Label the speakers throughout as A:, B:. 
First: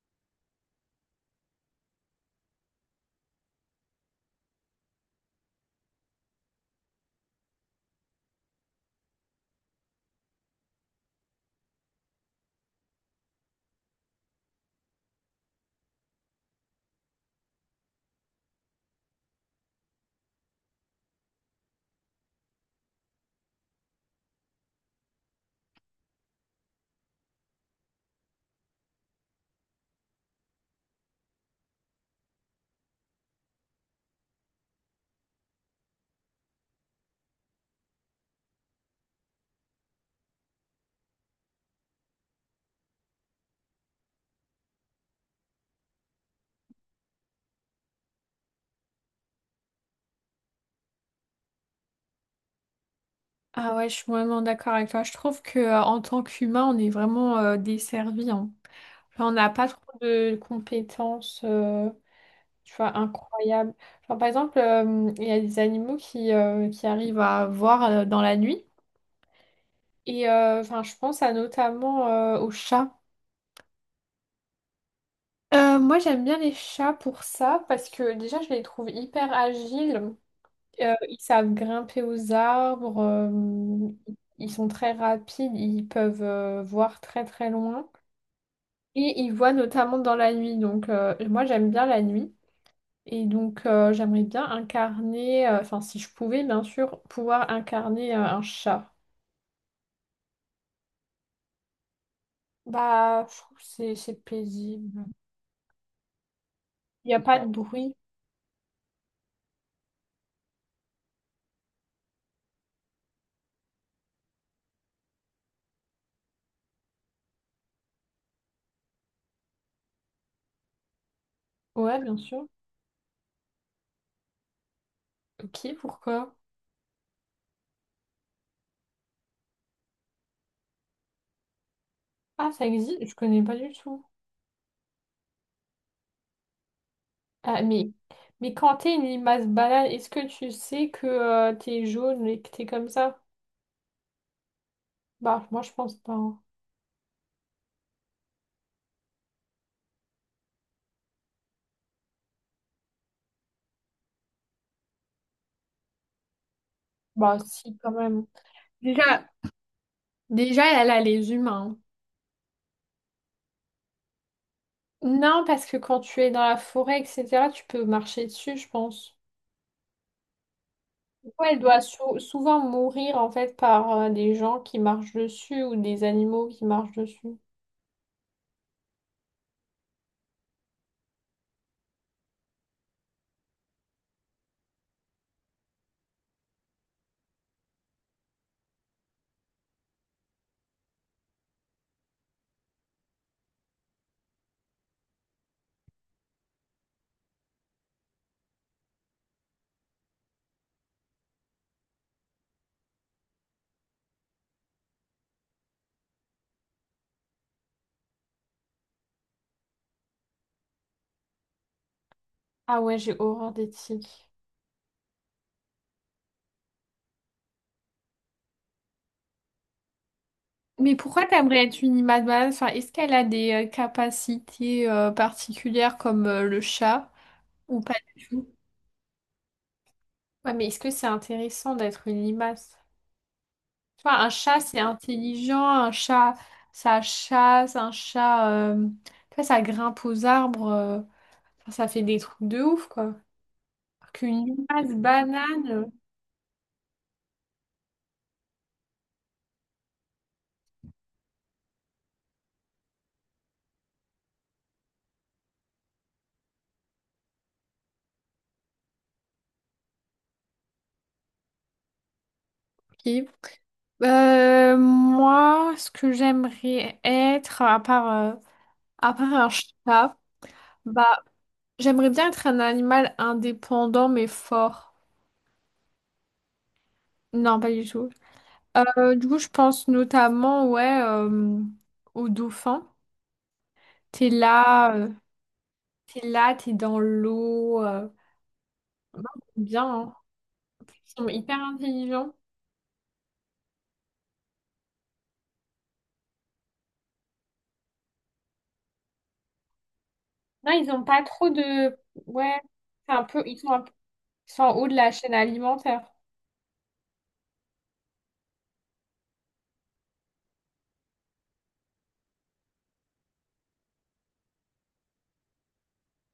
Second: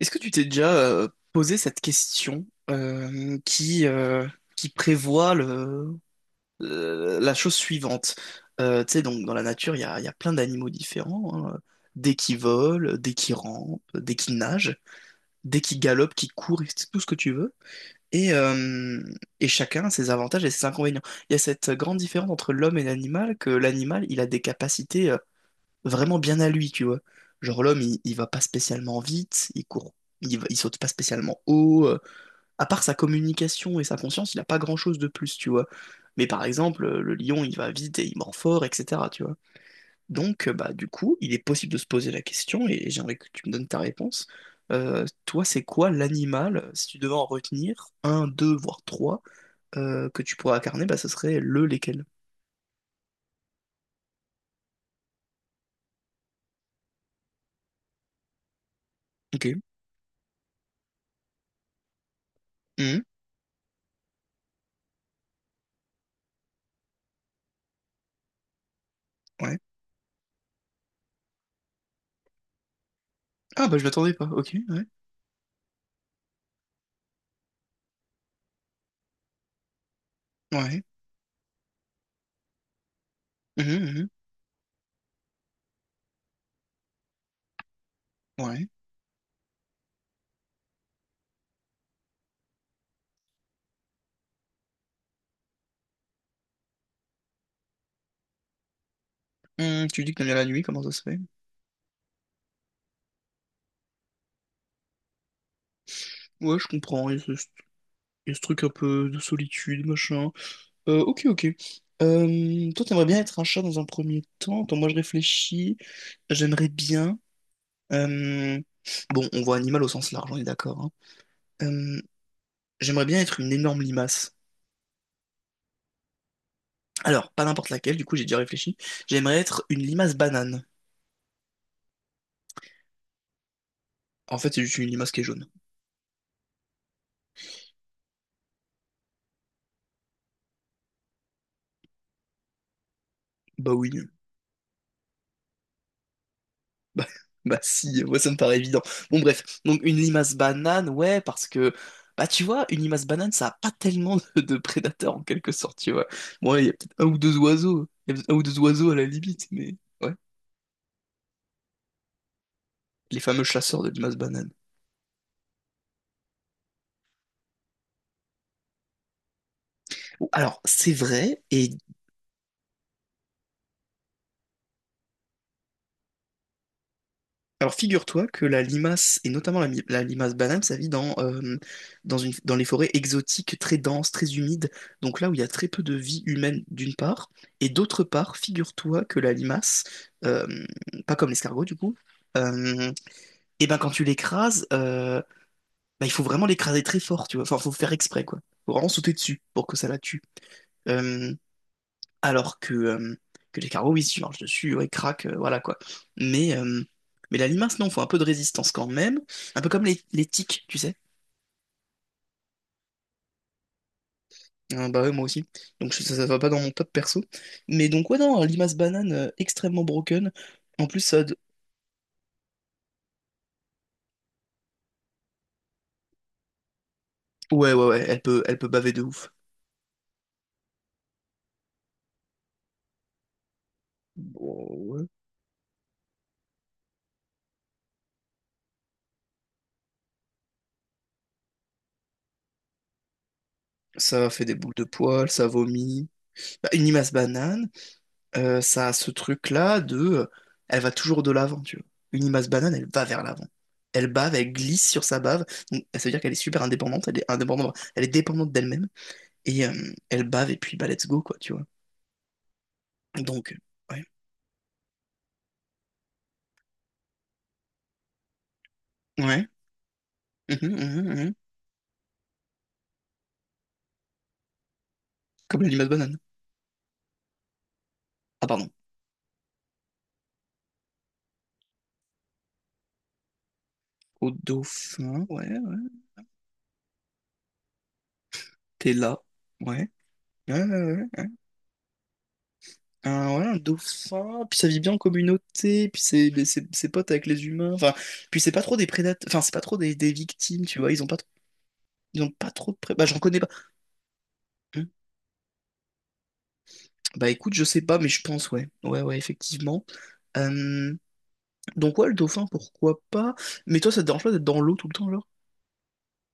A: Est-ce que tu t'es déjà posé cette question qui prévoit la chose suivante? Donc dans la nature, il y a plein d'animaux différents, hein, des qui volent, des qui rampent, des qui nagent, des qui galopent, qui courent, et c'est tout ce que tu veux. Et, euh, et chacun a ses avantages et ses inconvénients. Il y a cette grande différence entre l'homme et l'animal, que l'animal, il a des capacités vraiment bien à lui, tu vois. Genre l'homme, il va pas spécialement vite, il court, il saute pas spécialement haut. À part sa communication et sa conscience, il a pas grand-chose de plus, tu vois. Mais par exemple, le lion, il va vite et il mord fort, etc., tu vois. Du coup, il est possible de se poser la question, et j'aimerais que tu me donnes ta réponse. Toi, c'est quoi l'animal, si tu devais en retenir un, deux, voire trois, que tu pourrais incarner, bah, ce serait le lesquels?
B: Ah ouais, je suis vraiment d'accord avec toi. Je trouve que en tant qu'humain, on est vraiment desservi, hein. Enfin, on
A: Ok.
B: n'a pas trop de compétences, tu vois,
A: Mhm.
B: incroyables. Genre, par exemple, il y a des animaux qui arrivent à voir dans la nuit.
A: Ouais.
B: Et enfin, je pense à notamment aux chats.
A: Ah, bah, je m'attendais pas. Ok, ouais.
B: Moi, j'aime bien les chats pour ça parce que déjà, je les trouve hyper agiles.
A: Ouais.
B: Ils savent grimper aux arbres,
A: Mhm, mhm.
B: ils sont très rapides. Ils peuvent voir très très loin.
A: Ouais.
B: Et il voit notamment dans la nuit. Donc, moi, j'aime bien la nuit. Et donc, j'aimerais bien incarner, enfin, si je pouvais, bien sûr, pouvoir incarner un chat.
A: Tu dis que t'aimes bien la nuit, comment ça se fait?
B: Bah, je trouve que c'est paisible.
A: Ouais, je
B: Il
A: comprends,
B: n'y a pas de bruit.
A: il y a ce truc un peu de solitude, machin. Ok, ok. Toi, t'aimerais bien être un chat dans un premier temps. Attends, moi, je réfléchis. J'aimerais bien... euh, Bon, on voit animal au sens large, on est d'accord. Hein.
B: Ouais,
A: Euh,
B: bien sûr.
A: J'aimerais bien être une énorme limace.
B: Ok, pourquoi?
A: Alors, pas n'importe laquelle, du coup, j'ai déjà réfléchi. J'aimerais être une limace banane.
B: Ah, ça existe? Je connais pas du tout.
A: En fait, c'est juste une limace qui est jaune.
B: Ah, mais quand t'es une limace banale, est-ce que tu sais que t'es jaune et que t'es comme ça?
A: Bah oui.
B: Bah, moi, je pense pas, hein.
A: Bah, bah si, moi ça me paraît évident. Bon bref, donc une limace banane, ouais, parce que, bah tu vois, une limace banane, ça a pas tellement de prédateurs en quelque sorte, tu vois. Bon, ouais,
B: Bah, si, quand
A: il y a
B: même.
A: peut-être un ou deux oiseaux à la
B: Déjà,
A: limite, mais ouais,
B: déjà, elle a les humains.
A: les fameux chasseurs de limaces bananes.
B: Non, parce que quand tu es dans la forêt, etc., tu peux marcher dessus, je pense.
A: Bon, alors, c'est vrai,
B: Ouais, elle
A: et
B: doit souvent mourir en fait par des gens qui marchent dessus ou des animaux qui marchent dessus.
A: alors figure-toi que la limace, et notamment la limace banane, ça vit dans les forêts exotiques très denses, très humides, donc là où il y a très peu de vie humaine d'une part, et d'autre part, figure-toi que la limace, euh, pas comme l'escargot du coup, euh, et ben quand tu l'écrases, bah, il faut vraiment l'écraser très fort, tu vois, enfin faut faire exprès quoi, faut vraiment sauter dessus pour que ça la tue. Euh, alors que que les carreaux, oui, si tu marches dessus, ouais, craque, voilà quoi. Mais, euh, mais la limace, non, faut un peu de résistance quand même. Un peu comme les tiques, tu sais.
B: Ah ouais, j'ai horreur des tiques.
A: Bah ouais, moi aussi. Ça, ça va pas dans mon top perso. Mais donc, ouais, non, limace banane extrêmement broken. En
B: Mais
A: plus, ça.
B: pourquoi
A: De-
B: t'aimerais être une image? Enfin, est-ce qu'elle a des capacités particulières comme le chat
A: Ouais,
B: ou
A: ouais,
B: pas
A: ouais,
B: du tout?
A: elle peut baver de ouf.
B: Ouais, mais est-ce que c'est intéressant d'être une limace? Tu vois, un chat,
A: Bon,
B: c'est
A: ouais.
B: intelligent, un chat, ça chasse, un chat, tu vois, ça grimpe aux arbres. Enfin, ça fait des trucs de ouf, quoi. Alors
A: Ça fait
B: qu'une
A: des boules de
B: limace
A: poils, ça
B: banane.
A: vomit. Bah, une limace banane. Ça a ce truc-là de... Elle va toujours de l'avant, tu vois. Une limace banane, elle va vers l'avant. Elle bave, elle glisse sur sa bave. Donc, ça veut dire qu'elle est super indépendante, elle est dépendante d'elle-même. Et elle bave, et puis bah let's go, quoi, tu vois.
B: Ok.
A: Donc, ouais.
B: Moi, ce que j'aimerais être, à part
A: Ouais.
B: un chat,
A: Mhm, mhm,
B: bah,
A: mhm.
B: j'aimerais bien être un animal indépendant mais fort.
A: Comme la limace banane.
B: Non, pas du tout.
A: Ah, pardon.
B: Du coup, je pense notamment, ouais, au dauphin. T'es
A: Au
B: là,
A: dauphin, ouais, ouais.
B: t'es là, t'es dans l'eau.
A: T'es là.
B: Moi, j'aime
A: Ouais.
B: bien, hein.
A: Ouais, ouais, ouais.
B: Ils
A: ouais.
B: sont hyper intelligents.
A: Un dauphin, puis ça vit bien en communauté, c'est pote avec les humains. Enfin, puis c'est pas trop des prédateurs, enfin, c'est pas trop des victimes,
B: Non,
A: tu vois.
B: ils
A: Ils
B: ont
A: ont pas.
B: pas trop de...
A: Ils ont pas
B: Ouais,
A: trop de pré... Bah,
B: c'est
A: j'en
B: un
A: connais
B: peu...
A: pas.
B: ils sont un peu... Ils sont en
A: Hmm.
B: haut de la chaîne alimentaire.
A: Bah, écoute, je sais pas, mais je pense, ouais. Ouais, ouais, effectivement. Euh, Donc, ouais, le dauphin, pourquoi pas. Mais toi, ça te dérange pas d'être dans l'eau tout le temps, genre?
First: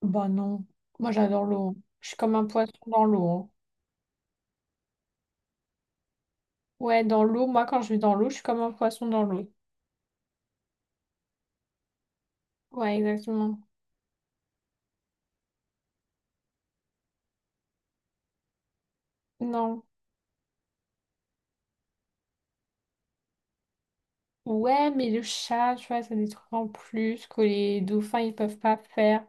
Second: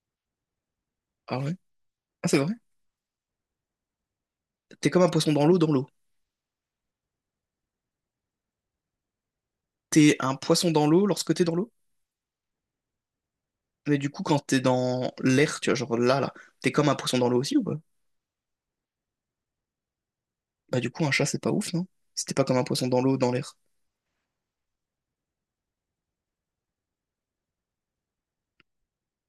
B: Bah non, moi
A: Ah
B: j'adore
A: ouais?
B: l'eau, hein. Je suis
A: Ah,
B: comme
A: c'est
B: un
A: vrai?
B: poisson dans l'eau, hein.
A: T'es comme un poisson dans l'eau, dans l'eau.
B: Ouais, dans l'eau, moi quand je vais dans l'eau, je suis comme un poisson dans l'eau.
A: T'es un poisson dans l'eau lorsque t'es dans l'eau?
B: Ouais, exactement.
A: Mais du coup, quand t'es dans l'air, tu vois, genre là, t'es comme un poisson dans l'eau aussi ou pas?
B: Non.
A: Bah, du coup, un chat, c'est pas ouf, non? Si t'es pas comme un poisson dans l'eau, dans l'air.
B: Ouais, mais le chat, tu vois, ça des trucs en plus que les dauphins, ils peuvent pas faire.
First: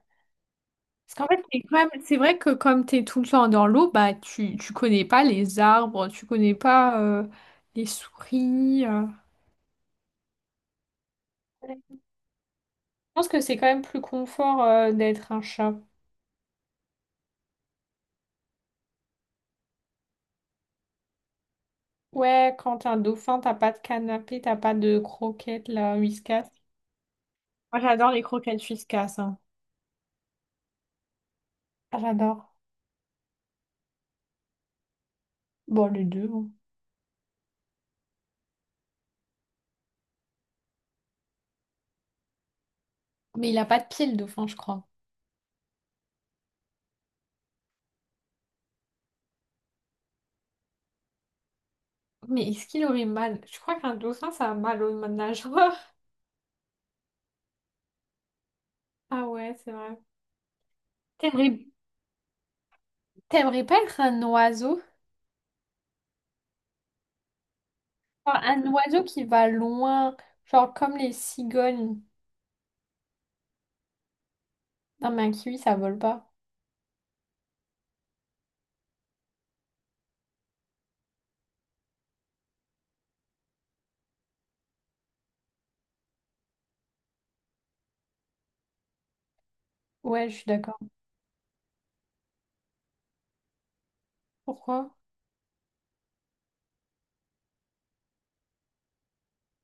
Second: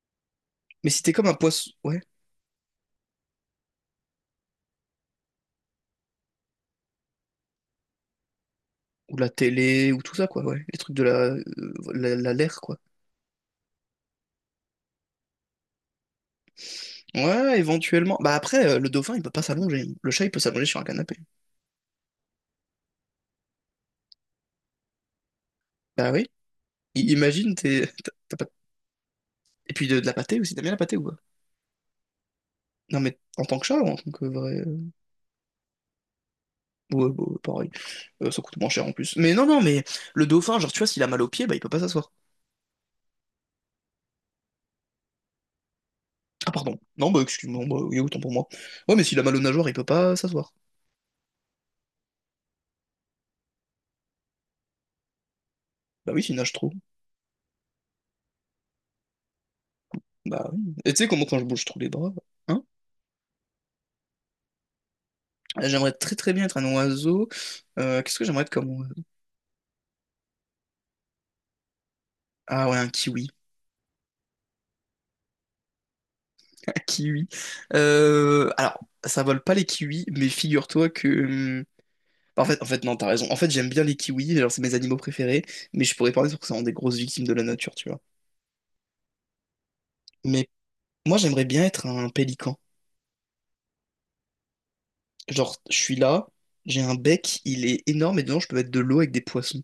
A: Mais si t'es comme
B: Parce
A: un
B: qu'en fait, c'est
A: poisson,
B: quand
A: ouais.
B: même- c'est vrai que comme t'es tout le temps dans l'eau, bah tu connais pas les arbres, tu connais pas les souris.
A: Ou la télé, ou tout ça, quoi, ouais. Les trucs de
B: Je
A: l'air, quoi.
B: pense que c'est quand même plus confort d'être un chat.
A: Ouais, éventuellement. Bah après, le dauphin, il peut pas s'allonger. Le chat, il peut s'allonger sur un canapé.
B: Ouais, quand t'es un dauphin, t'as pas de canapé, t'as pas de croquettes, là,
A: Bah oui.
B: Whiskas.
A: I- imagine,
B: Moi,
A: t'es... t'as-
B: j'adore les
A: t'as pas-
B: croquettes Whiskas, hein.
A: Et puis de la pâtée aussi, t'aimes bien la pâtée ou quoi?
B: Ah, j'adore.
A: Non mais en tant que chat ou en tant que vrai...
B: Bon, les deux, hein.
A: Ouais, bah, pareil. Ça coûte moins cher en plus. Mais non, non, mais le dauphin, genre tu vois, s'il a mal aux pieds bah il peut pas s'asseoir.
B: Mais il a pas de pied, le dauphin, je crois.
A: Ah pardon. Non, bah excuse-moi, bah, oui, autant pour moi. Ouais, mais s'il a mal aux nageoires, il peut pas s'asseoir.
B: Mais est-ce qu'il aurait mal? Je crois qu'un dauphin, ça a mal au nageoire.
A: Bah oui, s'il nage trop.
B: Ah ouais, c'est vrai.
A: Bah oui. Et tu sais comment quand je
B: T'aimerais
A: bouge trop les bras, hein?
B: t'aimerais pas être un oiseau?
A: J'aimerais très très bien être un oiseau. Qu'est-ce que
B: Genre,
A: j'aimerais être
B: un
A: comme... oiseau.
B: oiseau qui va loin, genre comme les cigognes.
A: Ah ouais, un kiwi.
B: Non, mais un kiwi, ça vole pas.
A: Kiwi. Euh, alors, Ça vole pas les kiwis, mais figure-toi que. hum, En fait, non, t'as raison. En fait, j'aime bien les kiwis, genre, c'est mes animaux préférés, mais je pourrais parler sur que c'est des grosses victimes de la nature, tu vois.
B: Ouais, je suis
A: Mais
B: d'accord.
A: moi, j'aimerais bien être un pélican.
B: Pourquoi?
A: Genre, je suis là, j'ai un bec, il est énorme, et dedans, je peux mettre de l'eau avec des poissons.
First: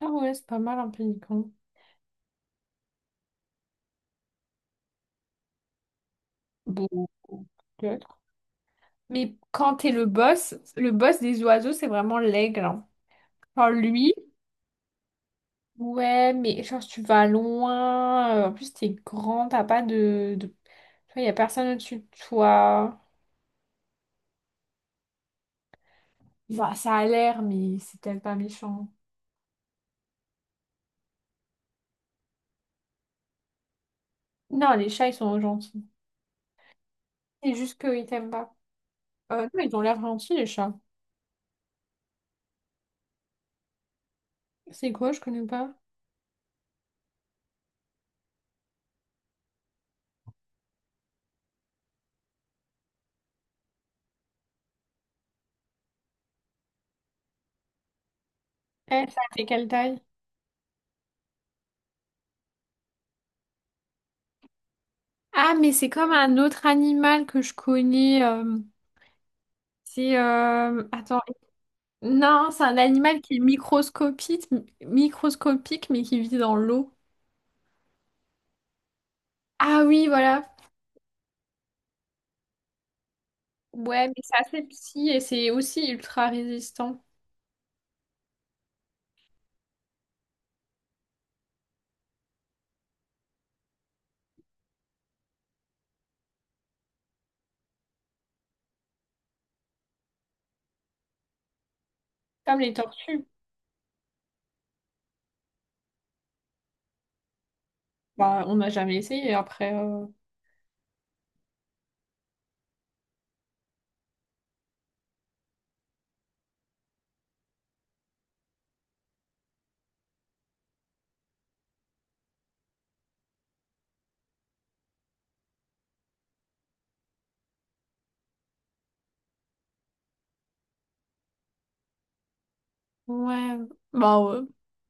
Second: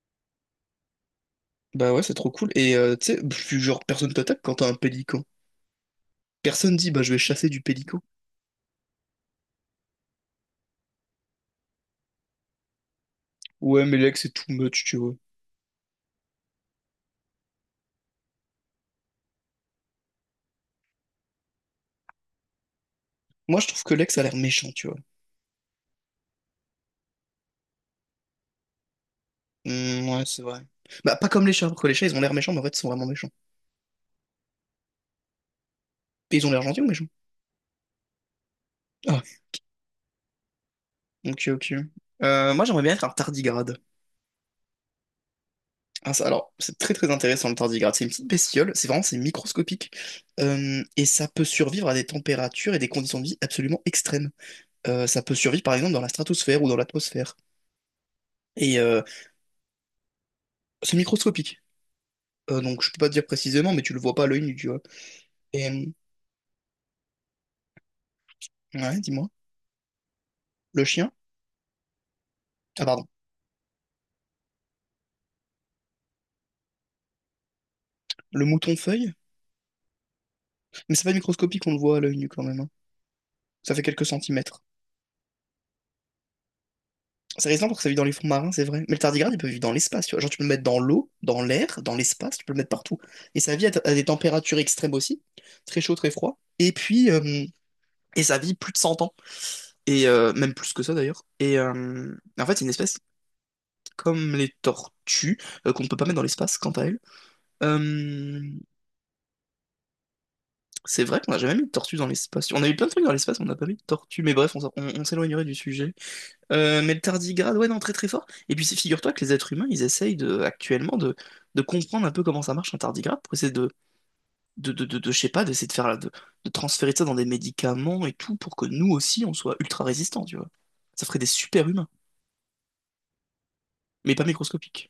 B: Ah ouais, c'est pas mal un pélican.
A: Bah ouais, c'est trop cool. Et tu sais, pff, genre, personne t'attaque quand t'as un pélican. Personne dit, bah,
B: Bon,
A: je vais chasser du
B: ok.
A: pélican.
B: Mais quand t'es le boss des oiseaux, c'est vraiment l'aigle, hein. Genre
A: Ouais, mais
B: lui,
A: l'ex, c'est too much, tu vois.
B: ouais, mais genre tu vas loin, en plus, t'es grand, t'as pas de, de... Tu vois, y a personne au-dessus de toi.
A: Moi, je trouve que l'ex a l'air méchant, tu vois.
B: Bah, ça a l'air, mais c'est peut-être pas méchant.
A: Hmm, ouais, c'est vrai. Bah, pas comme les chats, parce que les chats, ils ont l'air méchants, mais en fait, ils sont vraiment méchants.
B: Non, les chats, ils sont gentils.
A: Et ils ont l'air gentils ou méchants?
B: C'est juste qu'ils t'aiment pas.
A: Ah,
B: Non, ils ont l'air gentils, les chats.
A: ok, ok. Moi, j'aimerais bien être un tardigrade.
B: C'est quoi? Je connais pas.
A: Ah, ça, alors, c'est très très intéressant le tardigrade. C'est une petite bestiole, c'est microscopique. Et ça peut survivre à des températures et des conditions de vie absolument extrêmes. Ça peut survivre, par exemple, dans la stratosphère ou dans l'atmosphère. Et euh,
B: Eh, ça fait quelle taille?
A: c'est microscopique. Donc, je peux pas te dire précisément, mais tu le vois pas à l'œil nu, tu vois.
B: Ah,
A: Et,
B: mais
A: euh,
B: c'est comme un autre animal que je connais.
A: ouais, dis-moi.
B: C'est...
A: Le chien?
B: attends. Non, c'est un
A: Ah, pardon.
B: animal qui est microscopique, microscopique, mais qui vit dans l'eau.
A: Le mouton feuille?
B: Ah oui, voilà.
A: Mais c'est pas microscopique, on le voit à l'œil nu quand même. Hein. Ça fait quelques
B: Ouais, mais c'est assez
A: centimètres.
B: petit et c'est aussi ultra résistant.
A: C'est résistant parce que ça vit dans les fonds marins, c'est vrai. Mais le tardigrade, il peut vivre dans l'espace, tu vois. Genre, tu peux le mettre dans l'eau, dans l'air, dans l'espace, tu peux le mettre partout. Et ça vit à des températures extrêmes aussi, très chaud, très froid. Et ça vit plus de 100 ans, même plus que ça d'ailleurs. En fait,
B: Comme
A: c'est une
B: les
A: espèce
B: tortues.
A: comme les tortues, qu'on ne peut pas mettre dans l'espace, quant à elle.
B: Bah, on n'a jamais essayé après.
A: C'est vrai qu'on n'a jamais mis de tortues dans l'espace. On a eu plein de trucs dans l'espace, on n'a pas mis de tortues. Mais bref, on s'éloignerait du sujet. Mais le tardigrade, ouais, non, très très fort. Et puis figure-toi que les êtres humains, ils essayent actuellement de comprendre un peu comment ça marche un tardigrade pour essayer je sais pas, d'essayer de faire, de transférer ça dans des médicaments et tout pour que nous aussi, on soit ultra résistants, tu vois. Ça ferait des super humains,
B: Ouais,
A: mais
B: bah
A: pas
B: ouais.
A: microscopiques.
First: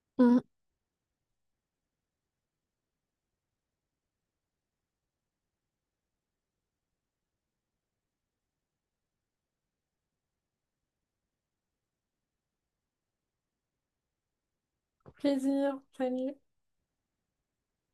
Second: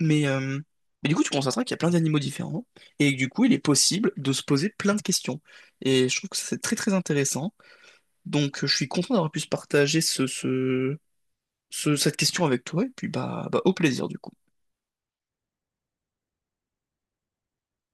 A: Mais,
B: Mm.
A: euh, mais du coup, tu constateras qu'il y a plein d'animaux différents et que du coup, il est possible de se poser plein de questions. Et je trouve que ça, c'est très très intéressant. Donc, je suis content d'avoir pu se partager cette question avec toi et puis bah, au plaisir du coup.
B: Plaisir, salut.